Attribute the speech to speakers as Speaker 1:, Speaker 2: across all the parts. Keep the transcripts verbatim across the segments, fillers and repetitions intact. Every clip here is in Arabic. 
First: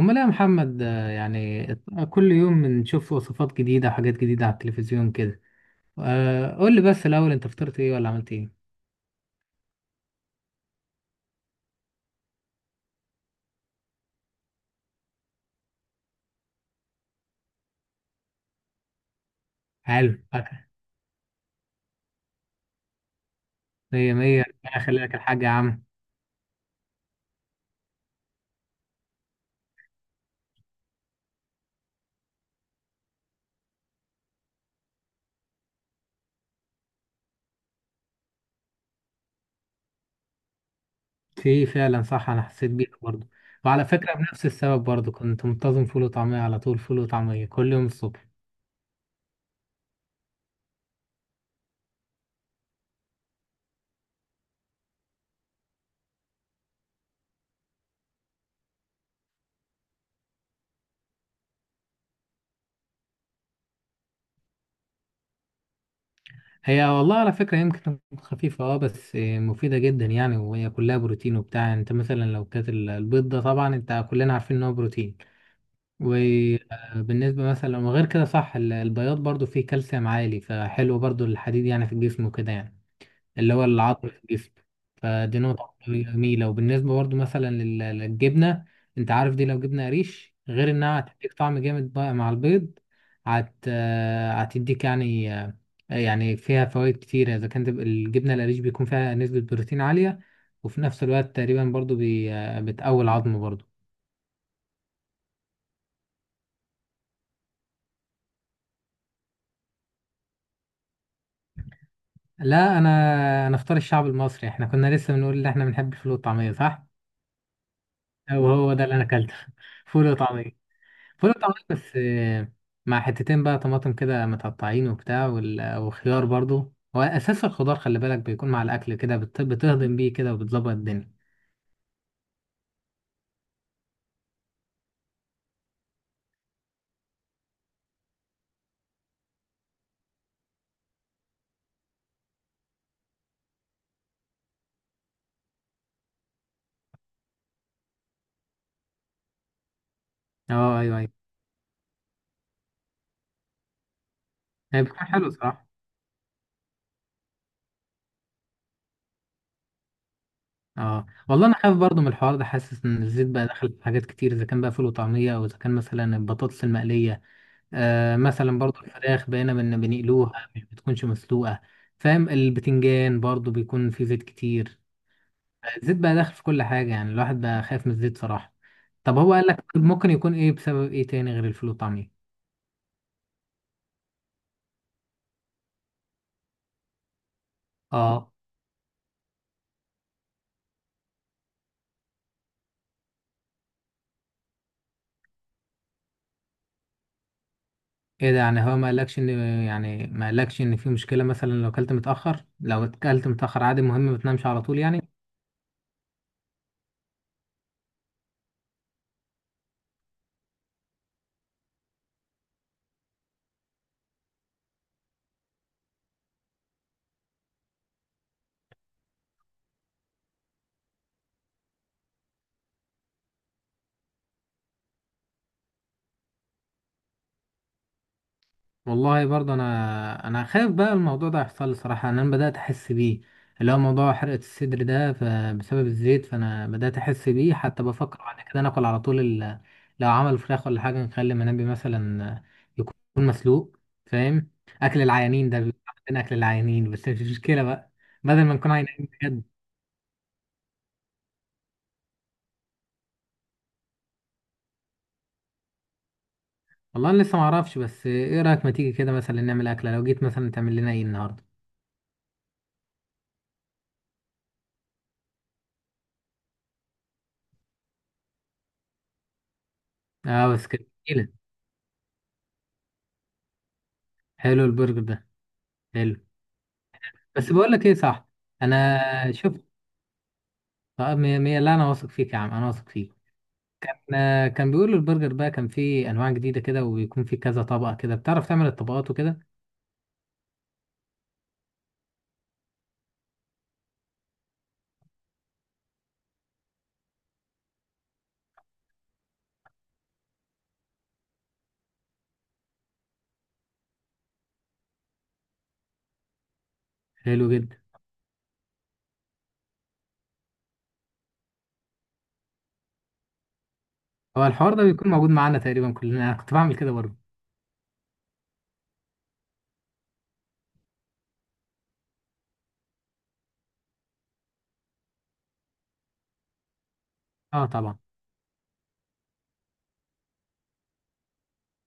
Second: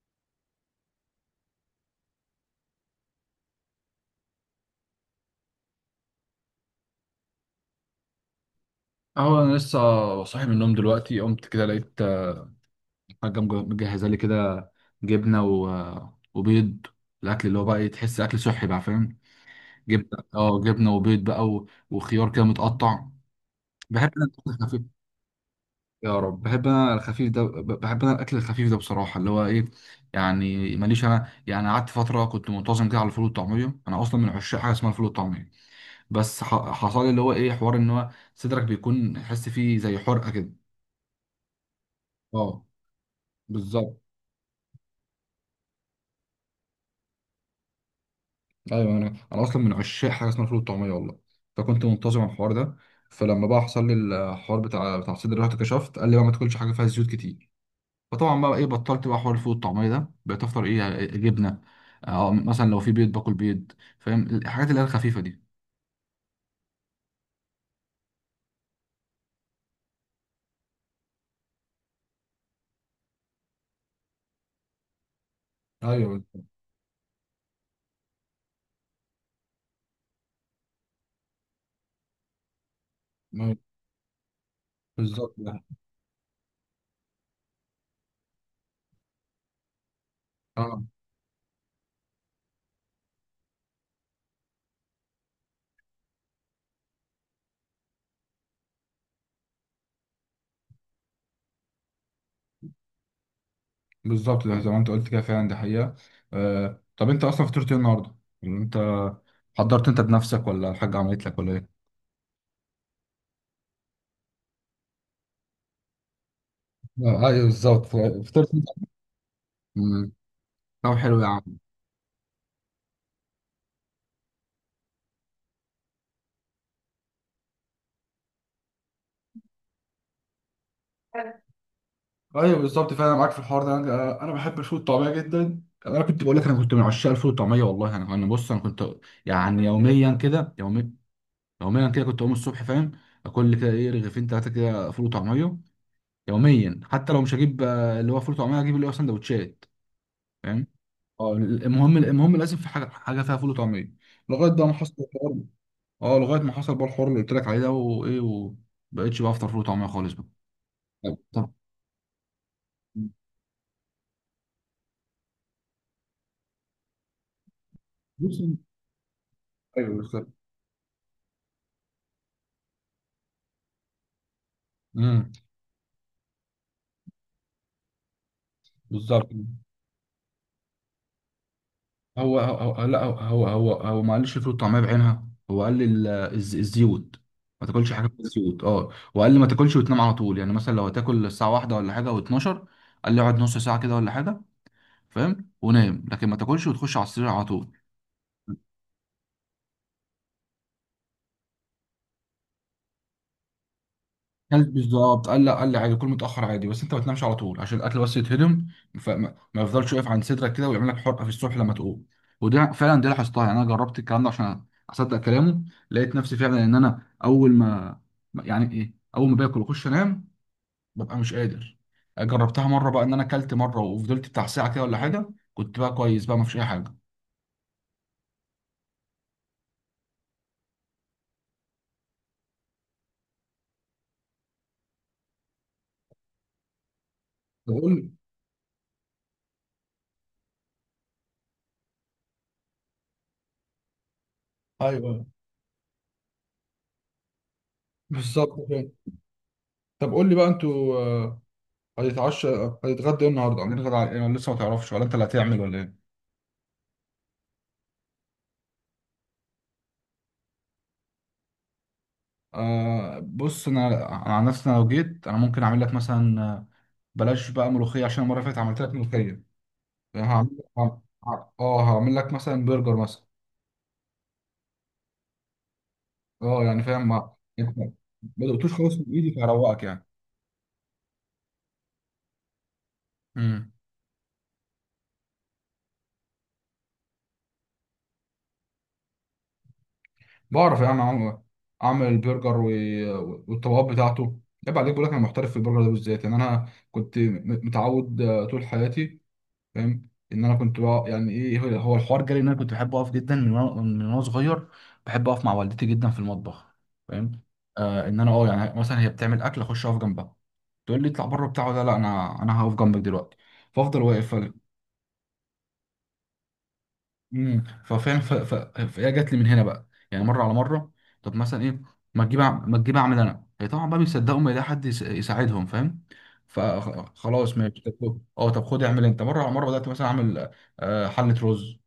Speaker 1: امال إيه يا محمد، آه، يعني ات- كل يوم بنشوف وصفات جديدة وحاجات جديدة على التلفزيون كده. آه، قول لي بس الاول، انت فطرت ايه ولا عملت ايه؟
Speaker 2: اهو انا لسه صاحي من النوم دلوقتي قمت كده لقيت آه، حاجه مج- مجهزه لي كده جبنه و... آه، وبيض الاكل اللي هو بقى إيه، تحس اكل صحي بقى فاهم.
Speaker 1: حلو،
Speaker 2: جبنه اه
Speaker 1: فاكهة.
Speaker 2: جبنه وبيض بقى و... وخيار كده متقطع. بحب
Speaker 1: مية
Speaker 2: انا
Speaker 1: مية،
Speaker 2: الاكل
Speaker 1: ربنا
Speaker 2: الخفيف.
Speaker 1: يخلي لك الحاج يا عم.
Speaker 2: يا رب بحب انا الخفيف ده ب- بحب انا الاكل الخفيف ده بصراحه اللي هو ايه. يعني ماليش انا يعني قعدت فتره كنت منتظم كده على الفول والطعميه. انا اصلا من عشاق حاجه اسمها الفول والطعميه بس ح... حصل لي اللي هو ايه حوار ان هو صدرك بيكون حس فيه زي حرقه كده.
Speaker 1: في فعلا، صح، انا
Speaker 2: اه
Speaker 1: حسيت بيك برضه. وعلى
Speaker 2: بالظبط.
Speaker 1: فكرة بنفس السبب برضه كنت منتظم فول وطعمية على طول، فول وطعمية كل يوم الصبح.
Speaker 2: ايوه انا انا اصلا من عشاق حاجه اسمها فول الطعميه والله، فكنت منتظم على الحوار ده. فلما بقى حصل لي الحوار بتاع بتاع الصدر رحت كشفت، قال لي بقى ما تاكلش حاجه فيها زيوت كتير. فطبعا بقى ايه بطلت بقى حوار الفول الطعميه ده، بقيت افطر ايه إيه، جبنه، اه مثلا لو في بيض باكل بيض، فاهم الحاجات اللي هي الخفيفه دي.
Speaker 1: هي والله على فكرة يمكن خفيفة، اه، بس آه، مفيدة جدا يعني، وهي كلها بروتين وبتاع. يعني انت مثلا لو كانت ال- البيض ده، طبعا انت كلنا عارفين ان هو بروتين.
Speaker 2: ايوه
Speaker 1: وبالنسبة مثلا، وغير كده صح، ال- البياض برضو فيه كالسيوم عالي، فحلو برضو الحديد يعني في الجسم وكده يعني. اللي
Speaker 2: ما-
Speaker 1: هو العظم في الجسم.
Speaker 2: بالظبط
Speaker 1: فدي
Speaker 2: ده.
Speaker 1: نقطة جميلة. وبالنسبة برضو مثلا لل- للجبنة، انت عارف دي لو جبنة قريش، غير
Speaker 2: اه
Speaker 1: انها هتديك طعم جامد بقى مع البيض، هت آه، هتديك يعني، آه، يعني فيها فوائد كتيرة. اذا كانت الجبنة القريش، بيكون فيها نسبة بروتين عالية، وفي نفس الوقت تقريبا برضو بي- آه، بتقوي العظم برضو.
Speaker 2: بالظبط ده زي ما انت قلت كده، فعلا دي حقيقه. آه. طب انت اصلا فطرت ايه النهارده؟ يعني انت حضرت انت بنفسك ولا الحاجه عملت لك ولا ايه؟
Speaker 1: لا، انا انا افطار الشعب المصري، احنا كنا لسه بنقول ان احنا بنحب الفول والطعميه، صح.
Speaker 2: آه، ايوه بالظبط فطرت.
Speaker 1: وهو ده اللي انا اكلته. فول
Speaker 2: انت
Speaker 1: وطعميه.
Speaker 2: طب حلو يا
Speaker 1: فول
Speaker 2: عم.
Speaker 1: وطعميه، بس آه، مع حتتين بقى طماطم كده متقطعين وبتاع، وال- وخيار برضو هو اساس الخضار. خلي بالك بيكون مع الاكل كده، بت- بتهضم بيه كده وبتظبط الدنيا.
Speaker 2: ايوه بالظبط فعلا معاك في الحوار ده. انا أنا بحب الفول والطعميه جدا، انا كنت بقول لك انا كنت من عشاق الفول والطعميه والله. انا انا بص انا كنت يعني يوميا كده يومي، يوميا كده كنت اقوم الصبح، فاهم، اكل كده ايه رغيفين ثلاثه كده فول وطعميه يوميا. حتى لو مش هجيب آه، اللي هو فول وطعميه هجيب اللي هو سندوتشات، فاهم.
Speaker 1: اه، ايوه ايوه.
Speaker 2: اه المهم، المهم لازم في حاجه حاجه فيها فول وطعميه، لغايه بقى ما
Speaker 1: هي
Speaker 2: حصل
Speaker 1: بتكون حلو
Speaker 2: الحوار.
Speaker 1: صراحه.
Speaker 2: اه لغايه ما حصل بقى الحوار اللي قلت لك عليه ده، وايه، وبقيتش بقى افطر فول وطعميه خالص بقى.
Speaker 1: اه
Speaker 2: طب
Speaker 1: والله،
Speaker 2: طب.
Speaker 1: انا خايف برضو من الحوار ده، حاسس ان الزيت بقى دخل في حاجات كتير، اذا كان بقى فول وطعميه، او اذا كان مثلا البطاطس المقليه. آه
Speaker 2: بص،
Speaker 1: مثلا برضو الفراخ بقينا بن
Speaker 2: ايوه بالظبط.
Speaker 1: بنقلوها، مش بتكونش مسلوقة. فاهم، البتنجان برضو بيكون فيه زيت كتير.
Speaker 2: امم
Speaker 1: الزيت بقى داخل في كل حاجة، يعني الواحد بقى خايف من الزيت صراحة. طب
Speaker 2: بالظبط.
Speaker 1: هو قال لك ممكن يكون ايه، بسبب ايه تاني غير الفول والطعمية؟
Speaker 2: هو هو هو- لا هو هو هو, هو ما قالش الفول والطعميه بعينها، هو قال لي ال- الز- الزيوت، ما تاكلش حاجه فيها
Speaker 1: اه،
Speaker 2: زيوت اه. وقال لي ما تاكلش وتنام على طول، يعني مثلا لو هتاكل الساعه واحدة ولا حاجه او اتناشر، قال لي اقعد نص ساعه كده ولا حاجه، فاهم، ونام، لكن ما تاكلش وتخش على السرير على طول.
Speaker 1: ايه ده؟ يعني هو ما قالكش ان يعني ما قالكش ان في مشكلة مثلا، لو اكلت متأخر لو اكلت متأخر عادي، مهم ما تنامش على
Speaker 2: كلت
Speaker 1: طول يعني.
Speaker 2: بالظبط، قال لا، قال لي عادي كل متاخر عادي، بس انت ما تنامش على طول عشان الاكل بس يتهضم، فما ما يفضلش واقف عند صدرك كده ويعمل لك حرقه في الصبح لما تقوم. وده فعلا دي لاحظتها، يعني انا جربت الكلام ده عشان اصدق كلامه، لقيت نفسي فعلا ان انا اول ما يعني ايه اول ما باكل واخش انام ببقى مش قادر. جربتها مره بقى ان انا اكلت مره وفضلت بتاع ساعه كده ولا حاجه، كنت بقى كويس بقى، ما فيش اي حاجه.
Speaker 1: والله برضه، انا انا خايف بقى الموضوع ده يحصل لي صراحه، إن انا بدات احس بيه. اللي هو موضوع حرقه الصدر ده، فبسبب الزيت فانا بدات احس بيه.
Speaker 2: طب
Speaker 1: حتى
Speaker 2: قول لي،
Speaker 1: بفكر بعد كده ناكل على طول ال... لو عمل فراخ ولا حاجه، نخلي منبي مثلا يكون مسلوق. فاهم. اكل
Speaker 2: ايوه
Speaker 1: العيانين ده بيبقى عندنا اكل العيانين، بس مش مشكله بقى، بدل ما
Speaker 2: بالظبط
Speaker 1: نكون
Speaker 2: كده.
Speaker 1: عيانين بجد.
Speaker 2: طب قول لي بقى، انتوا هيتعشى هيتغدى ايه النهارده؟ عاملين غدا على ايه ولا لسه ما تعرفش ولا انت اللي هتعمل ولا ايه؟
Speaker 1: والله انا لسه ما اعرفش، بس ايه رايك ما تيجي كده مثلا نعمل اكله؟ لو جيت مثلا، تعمل لنا ايه النهارده؟
Speaker 2: آه بص انا، أنا عن نفسي انا لو جيت انا ممكن اعمل لك مثلا آه، بلاش بقى ملوخيه عشان المره اللي فاتت عملت لك ملوخيه.
Speaker 1: اه،
Speaker 2: هعمل
Speaker 1: بس كده.
Speaker 2: ه- ه- اه هعمل لك مثلا برجر مثلا.
Speaker 1: حلو، البرجر ده حلو.
Speaker 2: اه يعني فاهم ما
Speaker 1: بس بقول
Speaker 2: انت
Speaker 1: لك ايه، صح؟
Speaker 2: ما دقتوش خالص
Speaker 1: انا
Speaker 2: من ايدي
Speaker 1: شفت.
Speaker 2: فهروقك يعني.
Speaker 1: طب مية مية، لا انا واثق فيك يا عم، انا واثق فيك.
Speaker 2: امم
Speaker 1: انا كان بيقولوا البرجر بقى كان فيه انواع جديده كده، وبيكون فيه كذا طبقه كده، بتعرف تعمل الطبقات وكده.
Speaker 2: بعرف يعني اعمل، اعمل البرجر و... والطبقات بتاعته. عيب عليك، بقول لك انا محترف في البرجر ده بالذات. يعني انا كنت م- متعود آه، طول حياتي، فاهم، ان انا كنت بقى يعني ايه هو هو الحوار جالي ان انا كنت بحب اقف جدا من وانا من وانا صغير بحب اقف مع والدتي جدا في المطبخ، فاهم.
Speaker 1: حلو جدا.
Speaker 2: آه ان انا اه يعني مثلا هي بتعمل اكل اخش اقف جنبها، تقول لي اطلع بره بتاع، ولا لا انا انا هقف جنبك دلوقتي، فافضل واقف.
Speaker 1: هو الحوار ده بيكون موجود معانا تقريبا كلنا، انا كنت بعمل كده برضه.
Speaker 2: امم ففاهم ف- ف- فهي جات لي من هنا بقى يعني مره على مره. طب مثلا ايه ما تجيب أع- ما تجيب اعمل انا، هي طبعا بقى بيصدقوا ما يلاقي حد يس- يساعدهم، فاهم. فخلاص
Speaker 1: اه،
Speaker 2: ماشي طب
Speaker 1: طبعا.
Speaker 2: خد- اه طب خد اعمل انت مره على مره، بدات مثلا اعمل آه، حله رز،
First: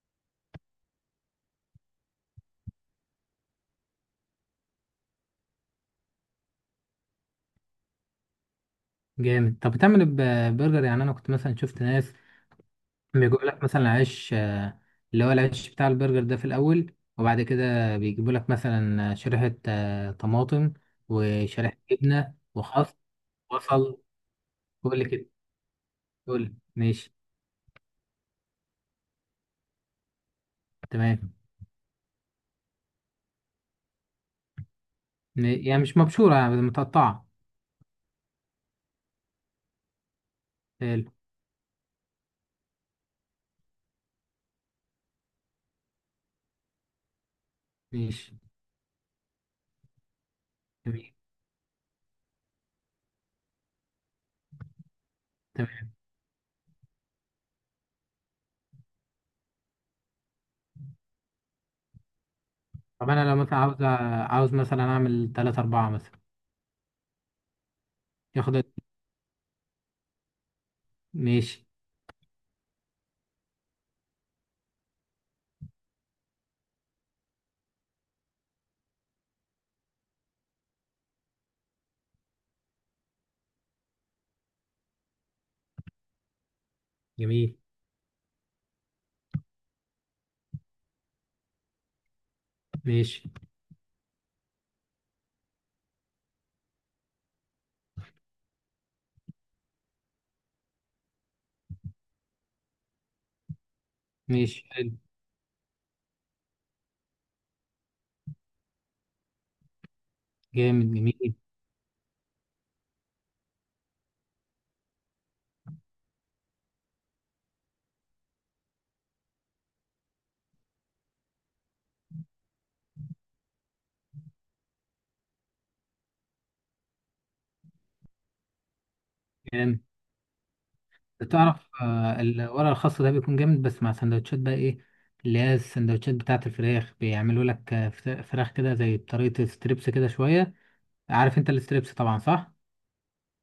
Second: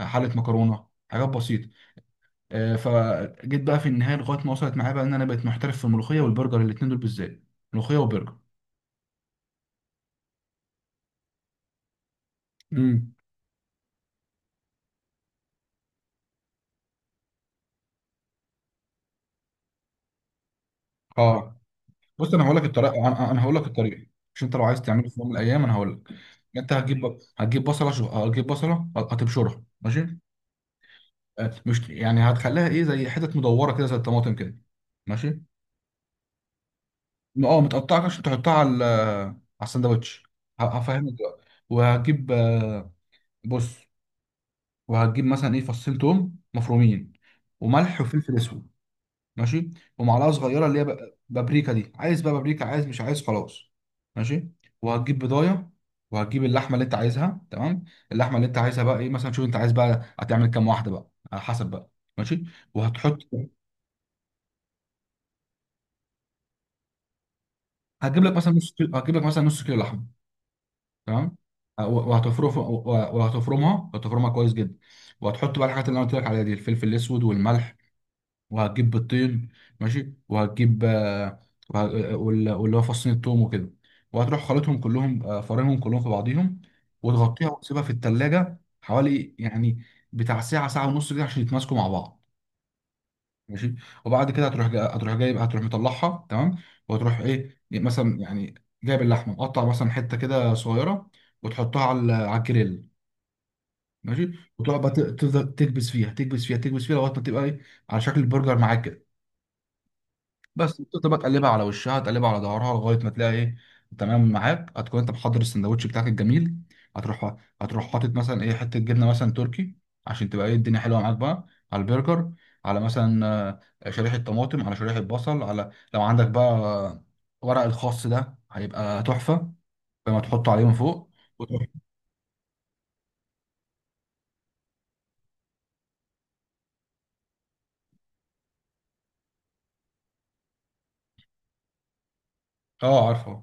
Speaker 2: حله مكرونه، حاجات بسيطه. آه، فجيت بقى في النهايه لغايه ما وصلت معايا بقى ان انا بقيت محترف في الملوخيه والبرجر، الاتنين دول بالذات، ملوخيه وبرجر.
Speaker 1: جامد. طب بتعمل ب- برجر، يعني انا كنت مثلا شفت ناس
Speaker 2: امم
Speaker 1: بيجيبوا لك مثلا عيش، آه، اللي هو العيش بتاع البرجر ده في الاول، وبعد كده بيجيبوا لك مثلا شريحه آه، طماطم
Speaker 2: اه
Speaker 1: وشريحه
Speaker 2: بص
Speaker 1: جبنه
Speaker 2: انا هقول لك
Speaker 1: وخس.
Speaker 2: الطريقه، انا أنا هقول لك
Speaker 1: وصل.
Speaker 2: الطريقه، مش انت لو عايز
Speaker 1: كل
Speaker 2: تعمله في
Speaker 1: كده.
Speaker 2: يوم من الايام انا هقول لك.
Speaker 1: قول،
Speaker 2: انت
Speaker 1: ماشي.
Speaker 2: هتجيب هتجيب بصله، شو، هتجيب بصله هتبشرها، ماشي،
Speaker 1: تمام.
Speaker 2: آه، مش يعني هتخليها ايه زي حتت مدوره كده زي الطماطم كده، ماشي.
Speaker 1: م- يعني مش مبشورة، يعني متقطعة.
Speaker 2: اه متقطعه عشان تحطها على ال- على الساندوتش. ه-
Speaker 1: حلو.
Speaker 2: هفهمك دلوقتي، وهتجيب آه، بص، وهتجيب مثلا ايه فصين توم مفرومين وملح
Speaker 1: ماشي.
Speaker 2: وفلفل اسود، ماشي، ومعلقه صغيره اللي هي
Speaker 1: جميل.
Speaker 2: ب- بابريكا، دي عايز بقى بابريكا عايز مش عايز خلاص، ماشي، وهتجيب بضايه،
Speaker 1: تمام.
Speaker 2: وهتجيب اللحمه اللي انت عايزها، تمام. اللحمه اللي انت عايزها بقى ايه مثلا، شوف انت عايز بقى هتعمل كام واحده بقى على حسب بقى، ماشي،
Speaker 1: طب
Speaker 2: وهتحط.
Speaker 1: أنا لو مثلا عاوز أ- عاوز مثلا أعمل تلاتة أربعة مثلا.
Speaker 2: هتجيب لك مثلا
Speaker 1: ياخد
Speaker 2: نص
Speaker 1: قد-
Speaker 2: كيلو، هتجيب لك مثلا نص كيلو لحمه، تمام.
Speaker 1: ماشي.
Speaker 2: آه، و- وهتفرم، وهتفرمها، هتفرمها كويس جدا، وهتحط بقى الحاجات اللي انا قلت لك عليها دي، الفلفل الاسود والملح، وهتجيب بيضتين، ماشي، وهتجيب آه، وه- آه، وال- واللي هو فصين التوم وكده، وهتروح خلطهم كلهم آه، فرنهم كلهم في بعضيهم، وتغطيها
Speaker 1: جميل.
Speaker 2: وتسيبها في التلاجة حوالي يعني بتاع ساعة ساعة ونص كده عشان يتماسكوا مع بعض،
Speaker 1: ماشي.
Speaker 2: ماشي. وبعد كده هتروح جا... هتروح جايب، هتروح مطلعها، تمام، وهتروح ايه مثلا يعني جايب اللحمة مقطع مثلا حتة كده صغيرة، وتحطها على ال- على الجريل، ماشي.
Speaker 1: ماشي،
Speaker 2: وتقعد بقى
Speaker 1: حلو.
Speaker 2: ت- تفضل تكبس فيها تكبس فيها تكبس فيها لغاية ما تبقى ايه على شكل برجر معاك كده، بس
Speaker 1: جامد،
Speaker 2: تبقى بقى
Speaker 1: جميل.
Speaker 2: تقلبها على وشها تقلبها على ظهرها لغايه ما تلاقي ايه، تمام معاك. هتكون انت محضر السندوتش بتاعك الجميل، هتروح، هتروح حاطط مثلا ايه حته جبنه مثلا تركي عشان تبقى ايه الدنيا حلوه معاك بقى على البرجر، على مثلا آه، شريحه طماطم، على شريحه بصل، على لو عندك بقى آه، ورق الخاص ده هيبقى تحفه
Speaker 1: جامد.
Speaker 2: لما تحطه عليه من فوق. وتروح،
Speaker 1: تعرف، آه، الورق الخاص ده بيكون جامد، بس مع سندوتشات بقى إيه، اللي هي السندوتشات بتاعة الفراخ، بيعملوا لك آه، فت- فراخ كده، زي بطريقة ستريبس كده شوية. عارف أنت الستريبس طبعا، صح؟
Speaker 2: اه عارفه،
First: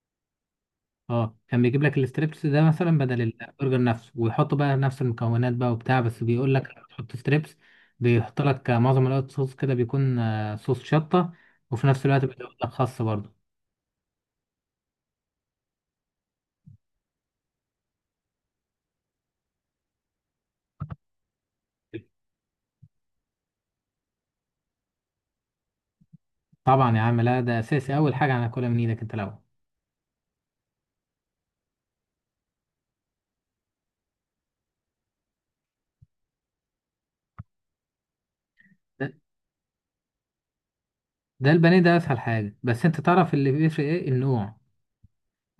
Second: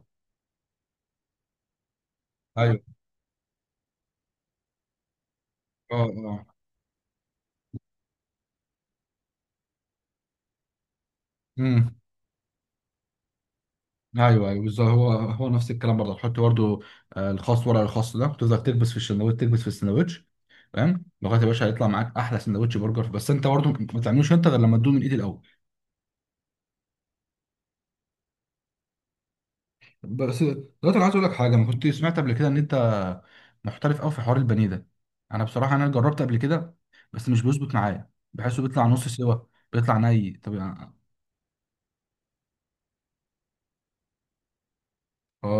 Speaker 1: اه، كان بيجيب لك الستريبس ده
Speaker 2: ايوه،
Speaker 1: مثلا بدل البرجر نفسه، ويحطوا بقى نفس المكونات بقى
Speaker 2: اه
Speaker 1: وبتاع، بس
Speaker 2: اه،
Speaker 1: بيقول لك لما تحط ستريبس، بيحط لك معظم الوقت صوص كده، بيكون آه، صوص شطة. وفي
Speaker 2: مم.
Speaker 1: نفس الوقت بيقول لك خس برضه.
Speaker 2: ايوه ايوه بالظبط، هو هو نفس الكلام برضه، تحط برضه آه، الخاص ورق الخاص ده وتفضل تكبس في السندوتش تكبس في السندوتش، فاهم، لغايه يا باشا هيطلع معاك احلى سندوتش برجر. بس انت برضه ما تعملوش انت غير لما تدوق من ايدي الاول.
Speaker 1: طبعا يا عم، لا ده اساسي، اول حاجة هناكلها من ايدك انت الاول.
Speaker 2: بس دلوقتي انا عايز اقول لك حاجه، انا كنت سمعت قبل كده ان انت محترف قوي في حوار البانيه ده. انا بصراحه انا جربت قبل كده بس مش بيظبط معايا، بحسه بيطلع نص
Speaker 1: ده,
Speaker 2: سوا، بيطلع ني طب يعني-.
Speaker 1: ده البانيه ده اسهل حاجة، بس انت تعرف اللي بيفرق ايه النوع.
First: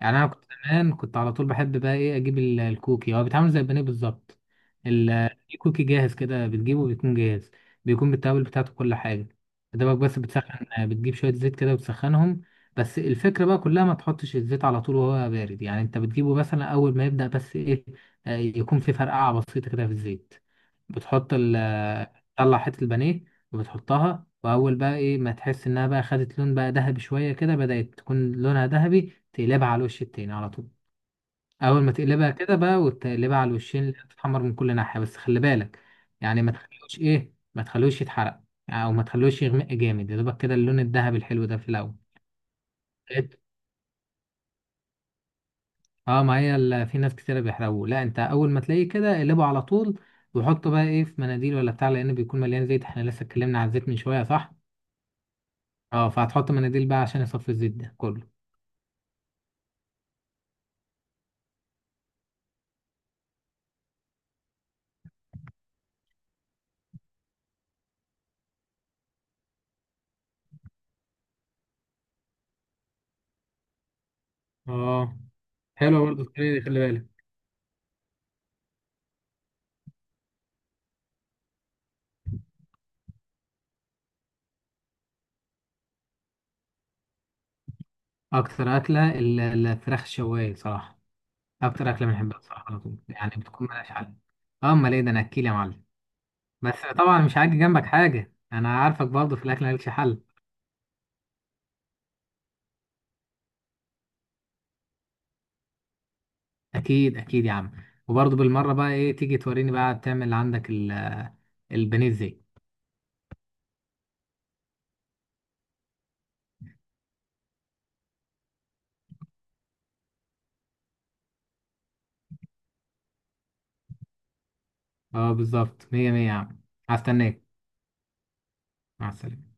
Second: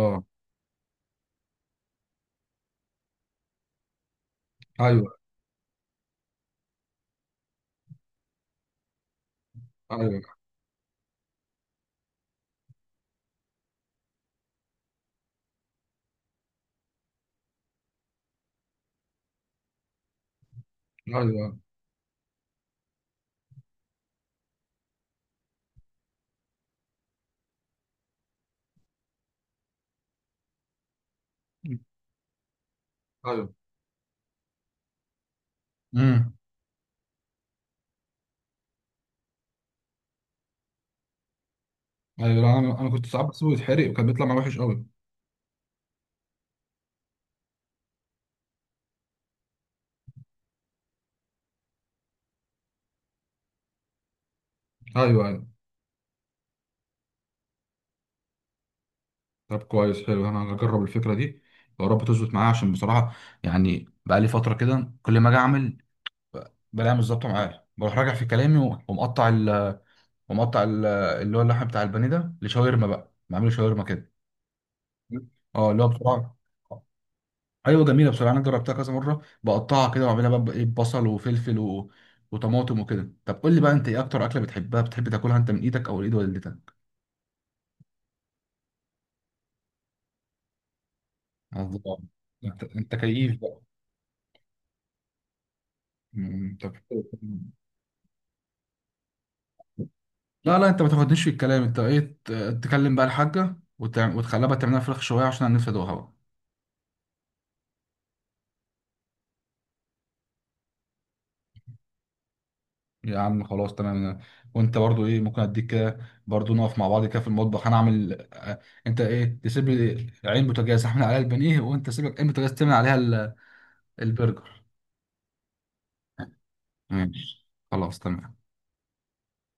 Speaker 1: يعني انا كنت زمان، كنت على طول بحب بقى ايه، اجيب ال- الكوكي. هو بيتعمل زي البانيه بالظبط.
Speaker 2: ايوه
Speaker 1: ال- الكوكي جاهز كده، بتجيبه بيكون جاهز، بيكون بالتوابل بتاعته كل حاجه. دوبك بس
Speaker 2: ايوه
Speaker 1: بتسخن، بتجيب شويه زيت كده وتسخنهم. بس الفكره بقى كلها ما تحطش الزيت على طول وهو بارد. يعني انت بتجيبه مثلا اول ما يبدا بس ايه، آه، يكون في فرقعه بسيطه كده في الزيت. بتحط
Speaker 2: ايوه
Speaker 1: ال تطلع حتة البانيه، وبتحطها، وأول بقى إيه ما تحس إنها بقى خدت لون بقى ذهبي شوية كده، بدأت تكون لونها ذهبي، تقلبها على الوش التاني على طول. أول ما تقلبها كده بقى، وتقلبها على
Speaker 2: ايوه.
Speaker 1: الوشين اللي تتحمر من كل ناحية، بس خلي بالك،
Speaker 2: امم.
Speaker 1: يعني ما تخلوش إيه ما تخلوش يتحرق، يعني، أو ما تخلوش يغمق جامد، يا دوبك كده اللون الذهبي الحلو ده في الأول.
Speaker 2: ايوه لا، انا انا كنت ساعات
Speaker 1: لقيت-
Speaker 2: بسيبه يتحرق وكان بيطلع معاه وحش قوي.
Speaker 1: اه، ما هي ال- في ناس كتيرة بيحرقوه. لا انت اول ما تلاقيه كده اقلبه على طول، وحطه بقى ايه في مناديل ولا بتاع، لان بيكون مليان زيت. احنا لسه اتكلمنا عن الزيت من شوية، صح؟
Speaker 2: ايوه ايوه.
Speaker 1: اه، فهتحط مناديل بقى عشان يصفي الزيت ده كله.
Speaker 2: طب كويس حلو، انا هجرب الفكره دي، يا رب تظبط معايا عشان بصراحه يعني بقى لي فتره كده كل ما اجي اعمل ب- بلاقيها مش ظابطه معايا، بروح راجع في كلامي و- ومقطع ال... ومقطع ال... اللي هو اللحم بتاع البانيه ده لشاورما بقى، بعمله شاورما كده.
Speaker 1: اه،
Speaker 2: اه اللي هو
Speaker 1: حلوة برضه
Speaker 2: بصراحه،
Speaker 1: الطريقة دي، خلي بالك.
Speaker 2: ايوه جميله بصراحه انا جربتها كذا مره، بقطعها كده واعملها بقى ايه بصل وفلفل و... وطماطم وكده. طب قول لي بقى انت ايه اكتر اكله بتحبها بتحب تاكلها انت من ايدك او ايد والدتك؟
Speaker 1: اكتر اكله ال- الفراخ الشوايه صراحه. اكتر
Speaker 2: الله.
Speaker 1: اكله بنحبها
Speaker 2: انت
Speaker 1: صراحه، على
Speaker 2: انت
Speaker 1: طول يعني
Speaker 2: كيف بقى.
Speaker 1: بتكون ملهاش حل. اه، امال ايه ده، انا اكيل يا معلم.
Speaker 2: مم، طب
Speaker 1: بس
Speaker 2: حلو.
Speaker 1: طبعا مش هاجي جنبك حاجه، انا عارفك برضه في الاكل مالكش حل.
Speaker 2: لا لا انت ما تاخدنيش في الكلام، انت ايه ت- تكلم بقى الحاجه وتع- وتخليها بقى تعملها فراخ شويه عشان انا نفسي ادوقها بقى.
Speaker 1: اكيد اكيد يا عم. وبرضه بالمره بقى ايه، تيجي توريني بقى تعمل عندك ال- البانيه ازاي.
Speaker 2: يا عم خلاص تمام، وانت برضو ايه ممكن اديك كده برضو نقف مع بعض كده في المطبخ، انا اعمل اه، انت ايه تسيب لي عين بوتاجاز اعمل عليها البانيه، وانت سيب لك عين بوتاجاز تعمل عليها ال- البرجر.
Speaker 1: اه بالظبط، مية مية يا عم. هستناك.
Speaker 2: ماشي خلاص تمام.
Speaker 1: مع السلامه.